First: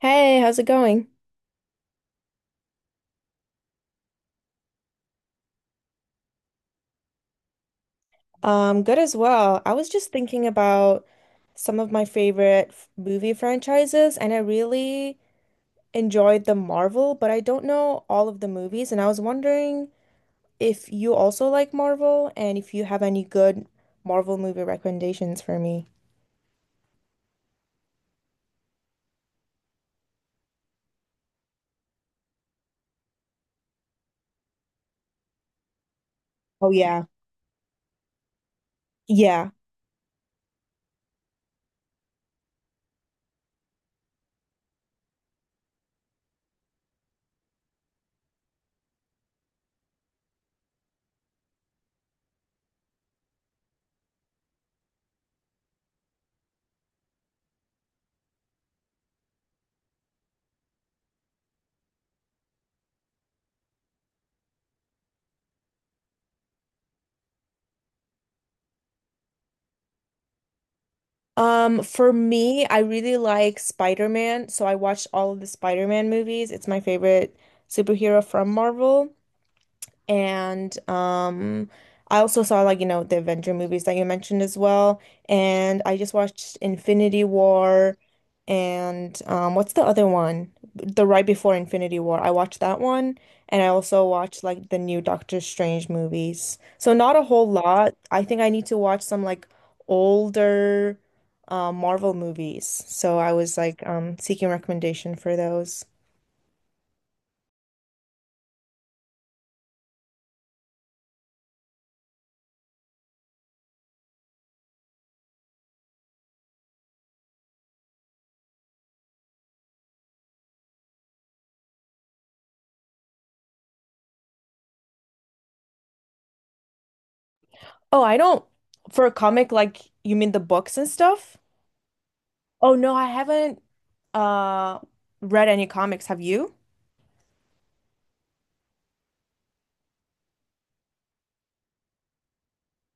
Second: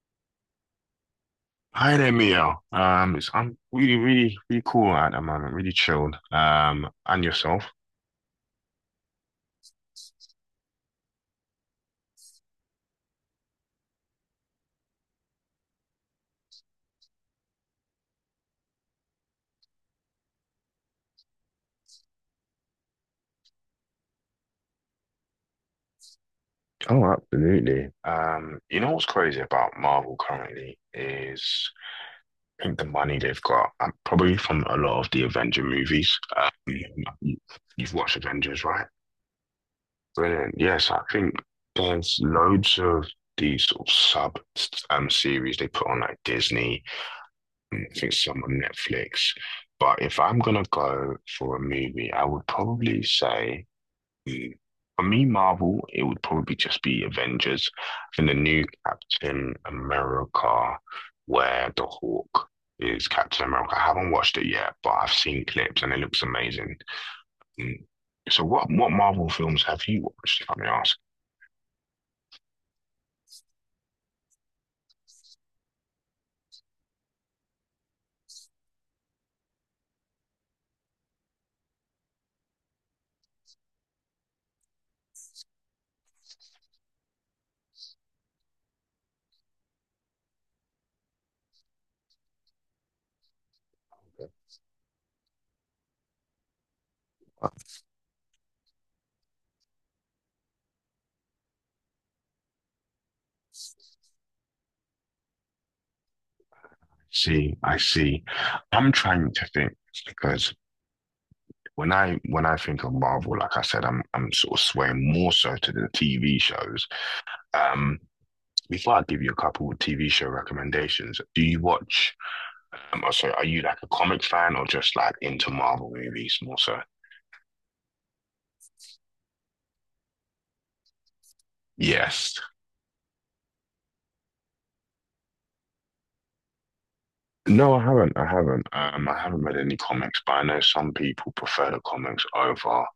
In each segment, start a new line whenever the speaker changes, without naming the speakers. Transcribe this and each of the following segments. Hey, how's it going?
Hi there, Mio. It's I'm really, really, really cool at the moment, really chilled. And yourself?
Good as well. I was just thinking about some of my favorite movie franchises, and I really enjoyed the Marvel, but I don't know all of the movies, and I was wondering if you also like Marvel and if you have any good Marvel movie recommendations for me.
Oh, absolutely. You know what's crazy about Marvel currently is I think the money they've got, probably from a lot of the Avenger movies.
Oh yeah.
You- you've watched Avengers, right?
Yeah.
Brilliant. Yes, I think there's loads of these sort of sub series they put on like Disney. I think some on Netflix. But if I'm gonna go for a movie, I would probably say mm, for me, Marvel, it would probably just be Avengers and the new Captain America, where the Hawk is Captain America. I haven't watched it yet, but I've seen clips and it looks amazing. Mm. So what Marvel films have you watched, if I may ask?
For me, I really like Spider-Man, so I watched all of the Spider-Man movies. It's my favorite superhero from Marvel. And I also saw, like, you know, the Avenger movies that you mentioned as well. And I just watched Infinity War, and what's the other one? The right before Infinity War. I watched that one. And I also watched like the new Doctor Strange movies. So not a
I
whole lot. I think I need to watch some like older Marvel movies. So I was like seeking recommendation for those.
see, I see. I'm trying to think because when I think of Marvel, like I said, I'm sort of swaying more so to the TV shows. Um, before I give you a couple of TV show recommendations, do you watch? Oh, sorry, are you like a comic fan or just like into Marvel movies more so?
Oh, I don't. For a comic, like you mean the books and stuff?
Yes.
Oh no, I haven't uh read any comics. Have you?
No, I haven't. I haven't. I haven't read any comics, but I know some people prefer the comics over.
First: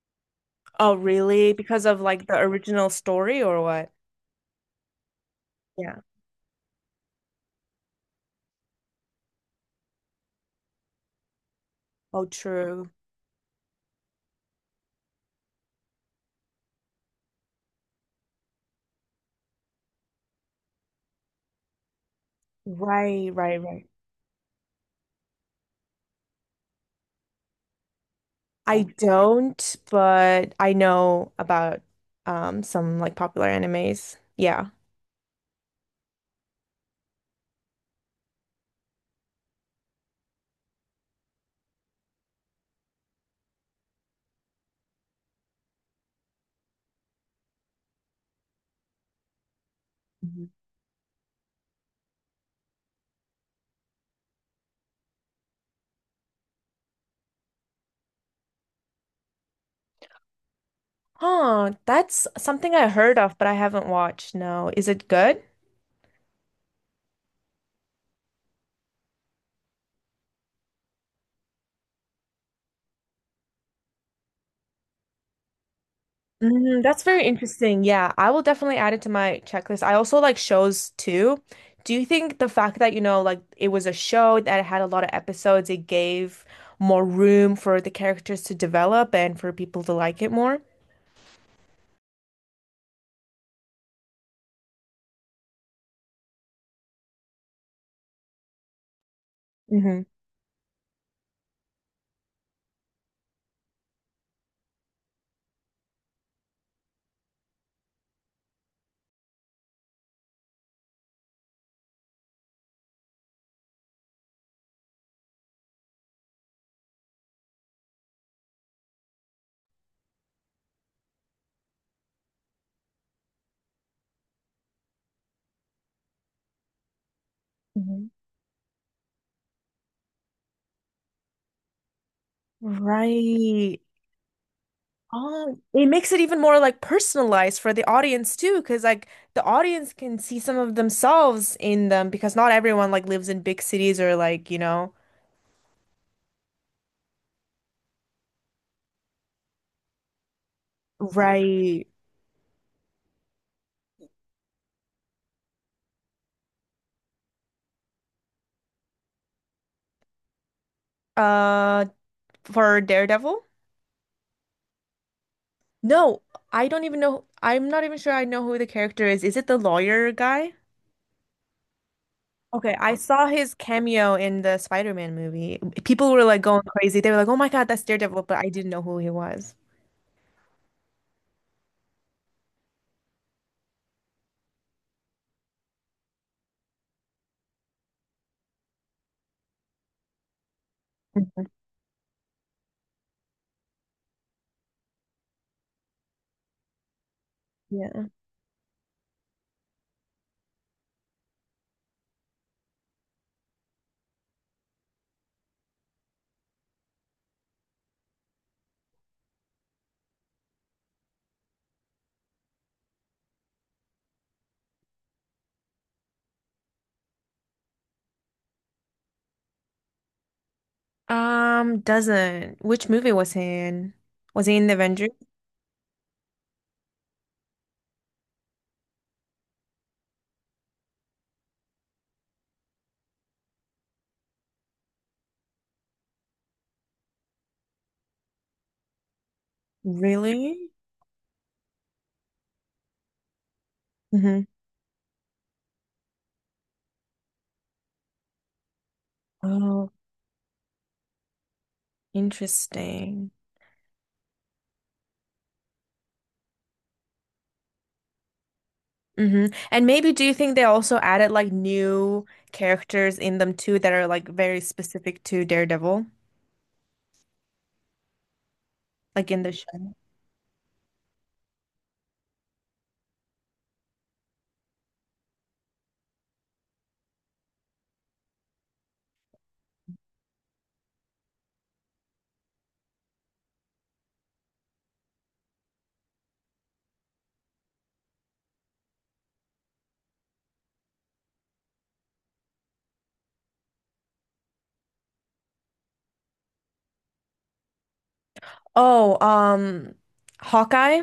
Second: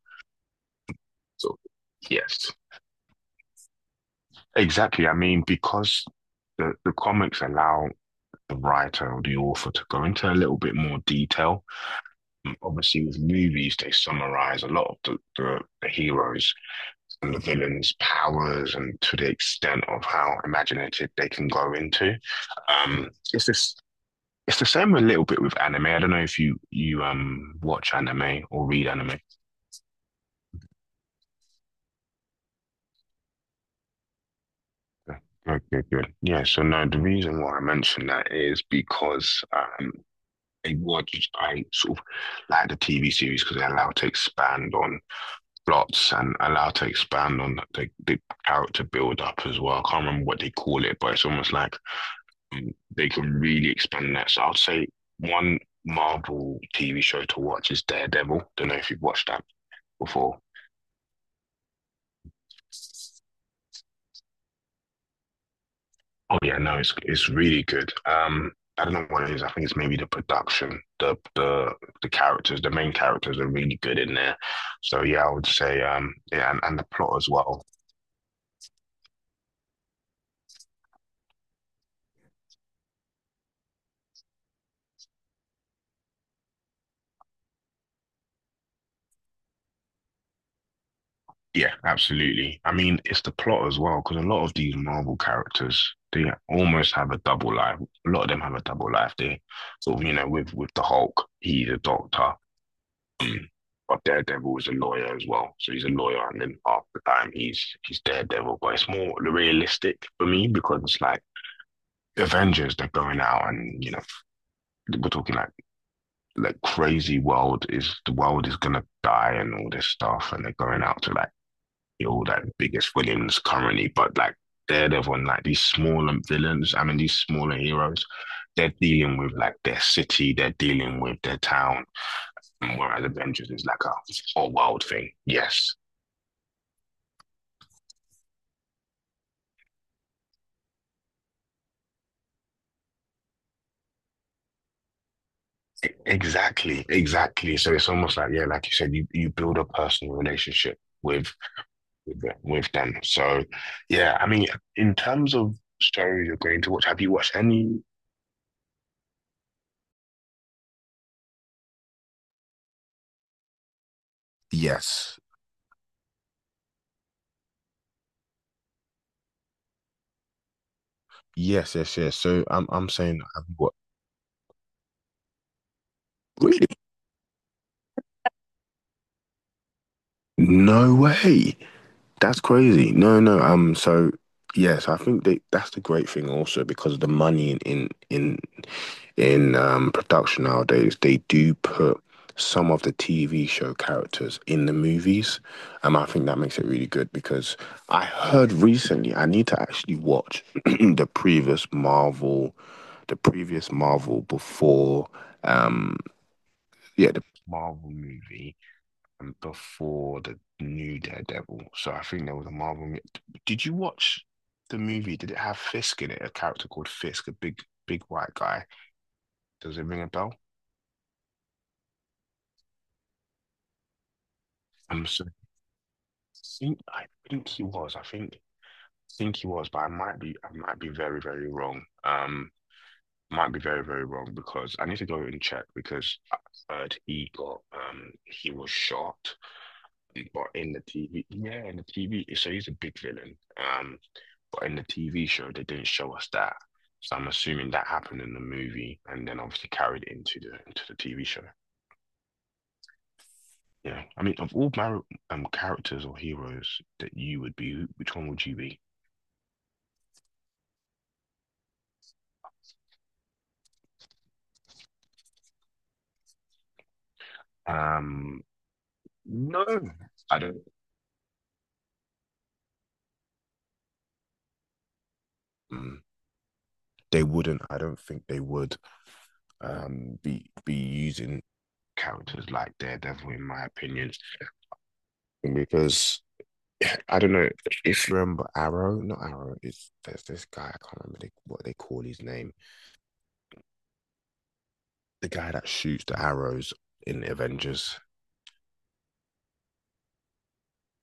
Oh really?
So,
Because of like the
yes,
original story or what?
exactly. I mean,
Yeah.
because the comics allow the writer or the author to go into a little bit more detail.
Oh true.
Obviously with movies they summarize a lot of the heroes and the villains powers, and to the extent of how imaginative they can go into.
Right,
It's
right,
this,
right.
it's the same a little bit with anime. I don't know if you watch anime or
I
read anime.
don't, but I know about some like popular animes. Yeah.
Okay, good. Yeah, so no, the reason why I mentioned that is because I watched, I sort of like the TV series because they allow to expand on plots and allow to expand on the character build up as well. I can't remember what they call it, but it's almost like um, they can really expand that. So I'd say one Marvel TV show to watch is Daredevil. Don't know if you've watched that before.
Huh, that's something I heard of, but I haven't watched. No. Is it good?
Oh yeah, no, it's really good. I don't know what it is. I think it's maybe the production, the characters, the main characters are really good in there. So yeah, I would say yeah, and
Mm,
the
that's
plot
very
as well.
interesting. Yeah, I will definitely add it to my checklist. I also like shows too. Do you think the fact that, you know, like it was a show that had a lot of episodes, it gave more room for the characters to develop and for people to like it more?
Yeah, absolutely. I mean, it's the plot as well, because a lot of these Marvel characters, they almost have a double life. A lot of them have a double life. They sort
Hmm.
of, you know, with the Hulk, he's a doctor, but Daredevil is a lawyer as well. So he's a lawyer, and then half the time he's Daredevil. But it's more realistic for me because it's like Avengers, they're going out, and you know, we're talking like crazy world is the world is gonna die and all this stuff, and they're going out to like all like biggest villains currently, but like Daredevil and like these smaller villains, I mean these smaller heroes,
Mhm.
they're dealing with like their city, they're dealing with their town, whereas Avengers is
Right.
like a whole world thing. Yes.
It makes it even more like personalized for the audience too, because like the audience can see some of themselves in them because not everyone like lives in big cities or like, you know.
Exactly. So it's almost like, yeah, like you said, you build a personal relationship with
Right.
with them. So yeah, I mean, in terms of shows you're going to watch, have you watched any?
Uh, for Daredevil?
Yes.
No, I don't even know. I'm not even sure I know who the character is. Is it the lawyer guy?
Yes, yes, yes. So I'm
Okay,
I'm
I
saying
saw his
I've
cameo in the Spider-Man movie. People were like going
got.
crazy. They were like, "Oh my God, that's Daredevil," but I didn't know who he was.
No way. That's crazy. No, no. So yes, I think that that's the great thing also because of the money in production nowadays, they
Mhm.
do put some of the TV show characters in the movies. I think that makes it really good because
Yeah.
I heard recently I need to actually watch the previous Marvel before um yeah, the Marvel movie before the new Daredevil. So I think there was a Marvel. Did you watch the movie? Did it have Fisk in it? A character called Fisk, a big, big white guy. Does it ring a bell?
Doesn't. Which movie was he in? Was he in the
I'm
Avengers?
so, I I think he was. I think he was, but I might be very, very wrong. Might be very, very wrong because I need to go and check because I heard he got he was shot, but
Really?
in the TV, yeah, in the TV. So he's a big villain.
Hmm.
But in the TV show, they didn't show us that. So I'm assuming that happened in the movie and then obviously
Oh,
carried into the TV show.
interesting.
Yeah. I mean, of all my characters or heroes that you would be, which one would you be?
Mm-hmm. And maybe do you think they also added like new characters in them too that are like very specific to Daredevil?
Um,
Like in the
no,
show.
I don't. mm, They wouldn't. I don't think they would be using characters like Daredevil in my opinion because I don't know if you remember Arrow, not Arrow. It's there's this guy I can't remember they, what they call his name. The guy that shoots the arrows in Avengers.
Oh, Hawkeye.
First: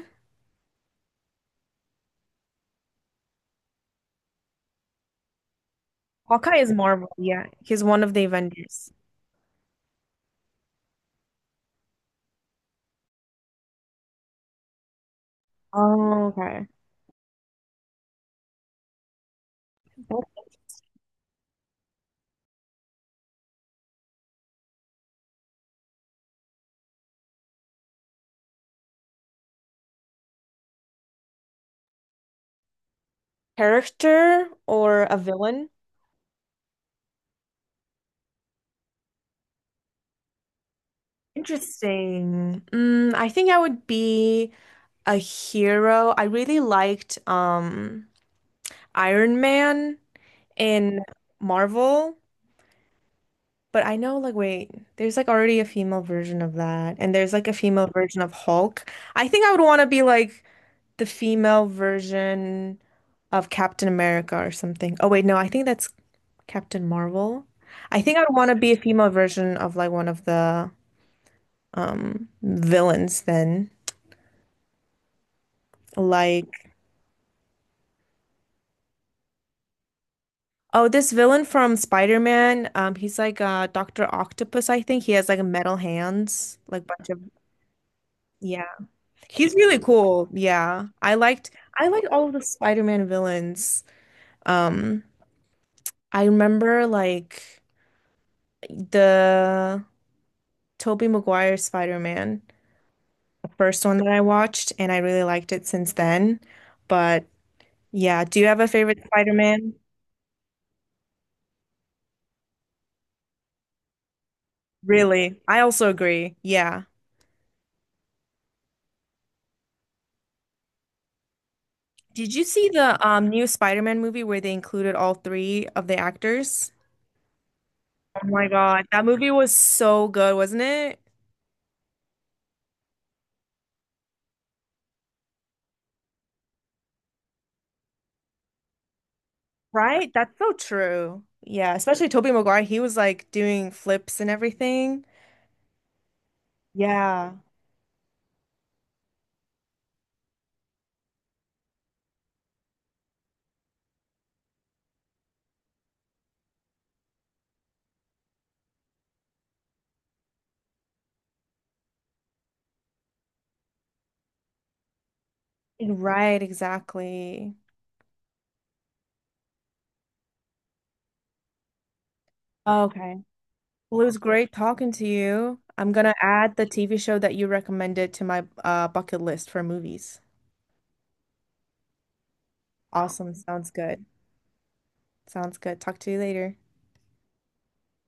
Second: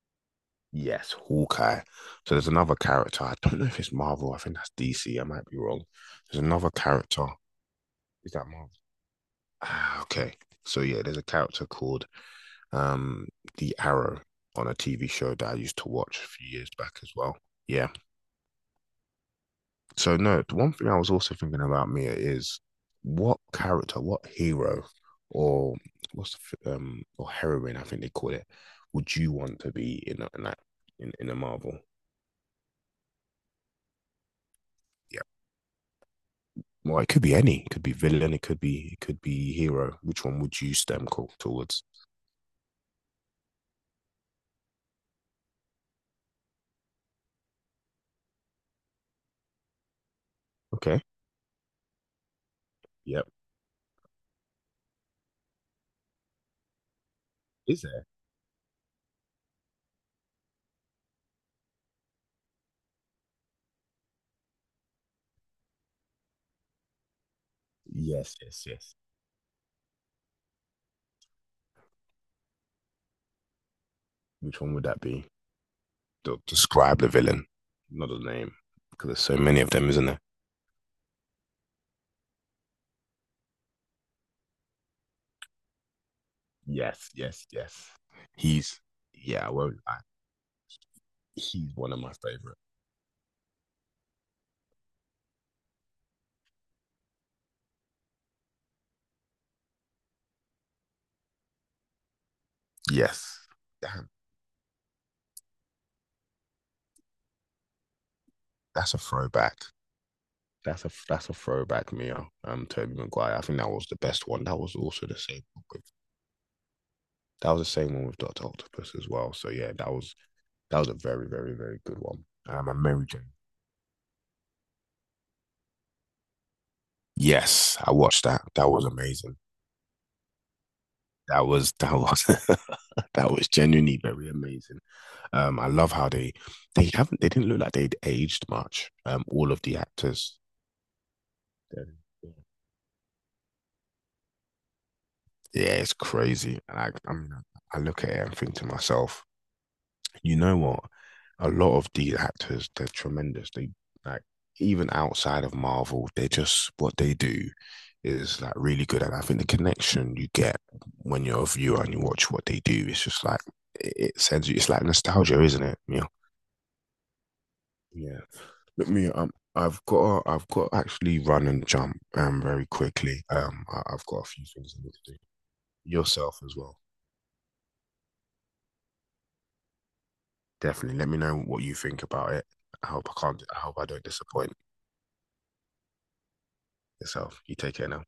Yes, Hawkeye. So there's another character. I don't know if it's Marvel. I think that's DC. I might be wrong. There's
Hawkeye
another
is Marvel.
character.
Yeah, he's one of the
Is that Marvel?
Avengers.
Ah, okay. So yeah, there's a character called um the Arrow on a TV show that I used to watch
Oh,
a few
okay.
years back as well. Yeah. So no, the one thing I was also thinking about Mia is what character, what hero, or what's the, or heroine I think they call it, would you want to be in a, in that in a Marvel?
Character or a
Yeah.
villain?
Well, it could be any. It could be villain. It could be hero. Which one would you stem call towards?
Interesting. Mm, I think I would be a hero. I really liked Iron Man in
Okay.
Marvel,
Yep.
but I know, like, wait, there's like already a female version of that, and there's like a
Is
female
there?
version of Hulk. I think I would want to be like the female version of Captain America or something. Oh wait, no, I think that's Captain Marvel. I think I'd
Yes.
want to
Yes.
be a
Yes.
female version of like one of the villains then.
Which one would that be? De-
Like
describe the villain, not the name, because there's so many of them, isn't there?
oh, this villain from Spider-Man, he's like Dr. Octopus, I think. He has like metal hands, like bunch
Yes.
of
Yes. Yes.
yeah.
He's yeah. I
He's
won't
really
lie.
cool. Yeah.
He's
I
one of
liked
my
all of the
favorite.
Spider-Man villains. Um I remember like the Tobey Maguire's Spider-Man,
Yes.
the first one that
Damn,
I watched, and I really liked it since then. But yeah, do you have a
that's a
favorite
throwback.
Spider-Man?
That's a throwback, Mio. Toby Maguire. I think that was the best one. That was also the
Really?
same
I
one
also
with
agree. Yeah.
that was the same one with Doctor Octopus as well. So yeah, that was a very very very good one.
Did you see
And
the
Mary Jane.
new Spider-Man movie where they included all three of the actors?
Yes, I watched
Oh
that.
my
That was
God, that movie
amazing.
was so good, wasn't it?
That was that was genuinely very amazing. I love how they didn't look like they'd aged much. All of the
Right? That's
actors,
so true. Yeah,
they're,
especially Tobey
they're
Maguire, he was like doing flips and everything.
yeah, it's crazy. And I mean,
Yeah.
I look at it and think to myself, you know what? A lot of these actors, they're tremendous. They like even outside of Marvel, they just what they do is like really good. And I think the connection you get when you're a viewer and you watch what they do, it's just like it sends you. It's like nostalgia, isn't it? Yeah.
Right, exactly.
Yeah. Look, me, I've got to actually run and jump very
Okay.
quickly. Um,
Well, it
I've
was
got a few
great
things I need
talking to
to do.
you. I'm gonna
Yourself as
add the
well.
TV show that you recommended to my bucket list for movies.
Definitely. Let me know what you think about it. I hope I
Awesome.
can't. I
Sounds
hope I don't
good.
disappoint
Sounds good. Talk to you later.
yourself. You take care now.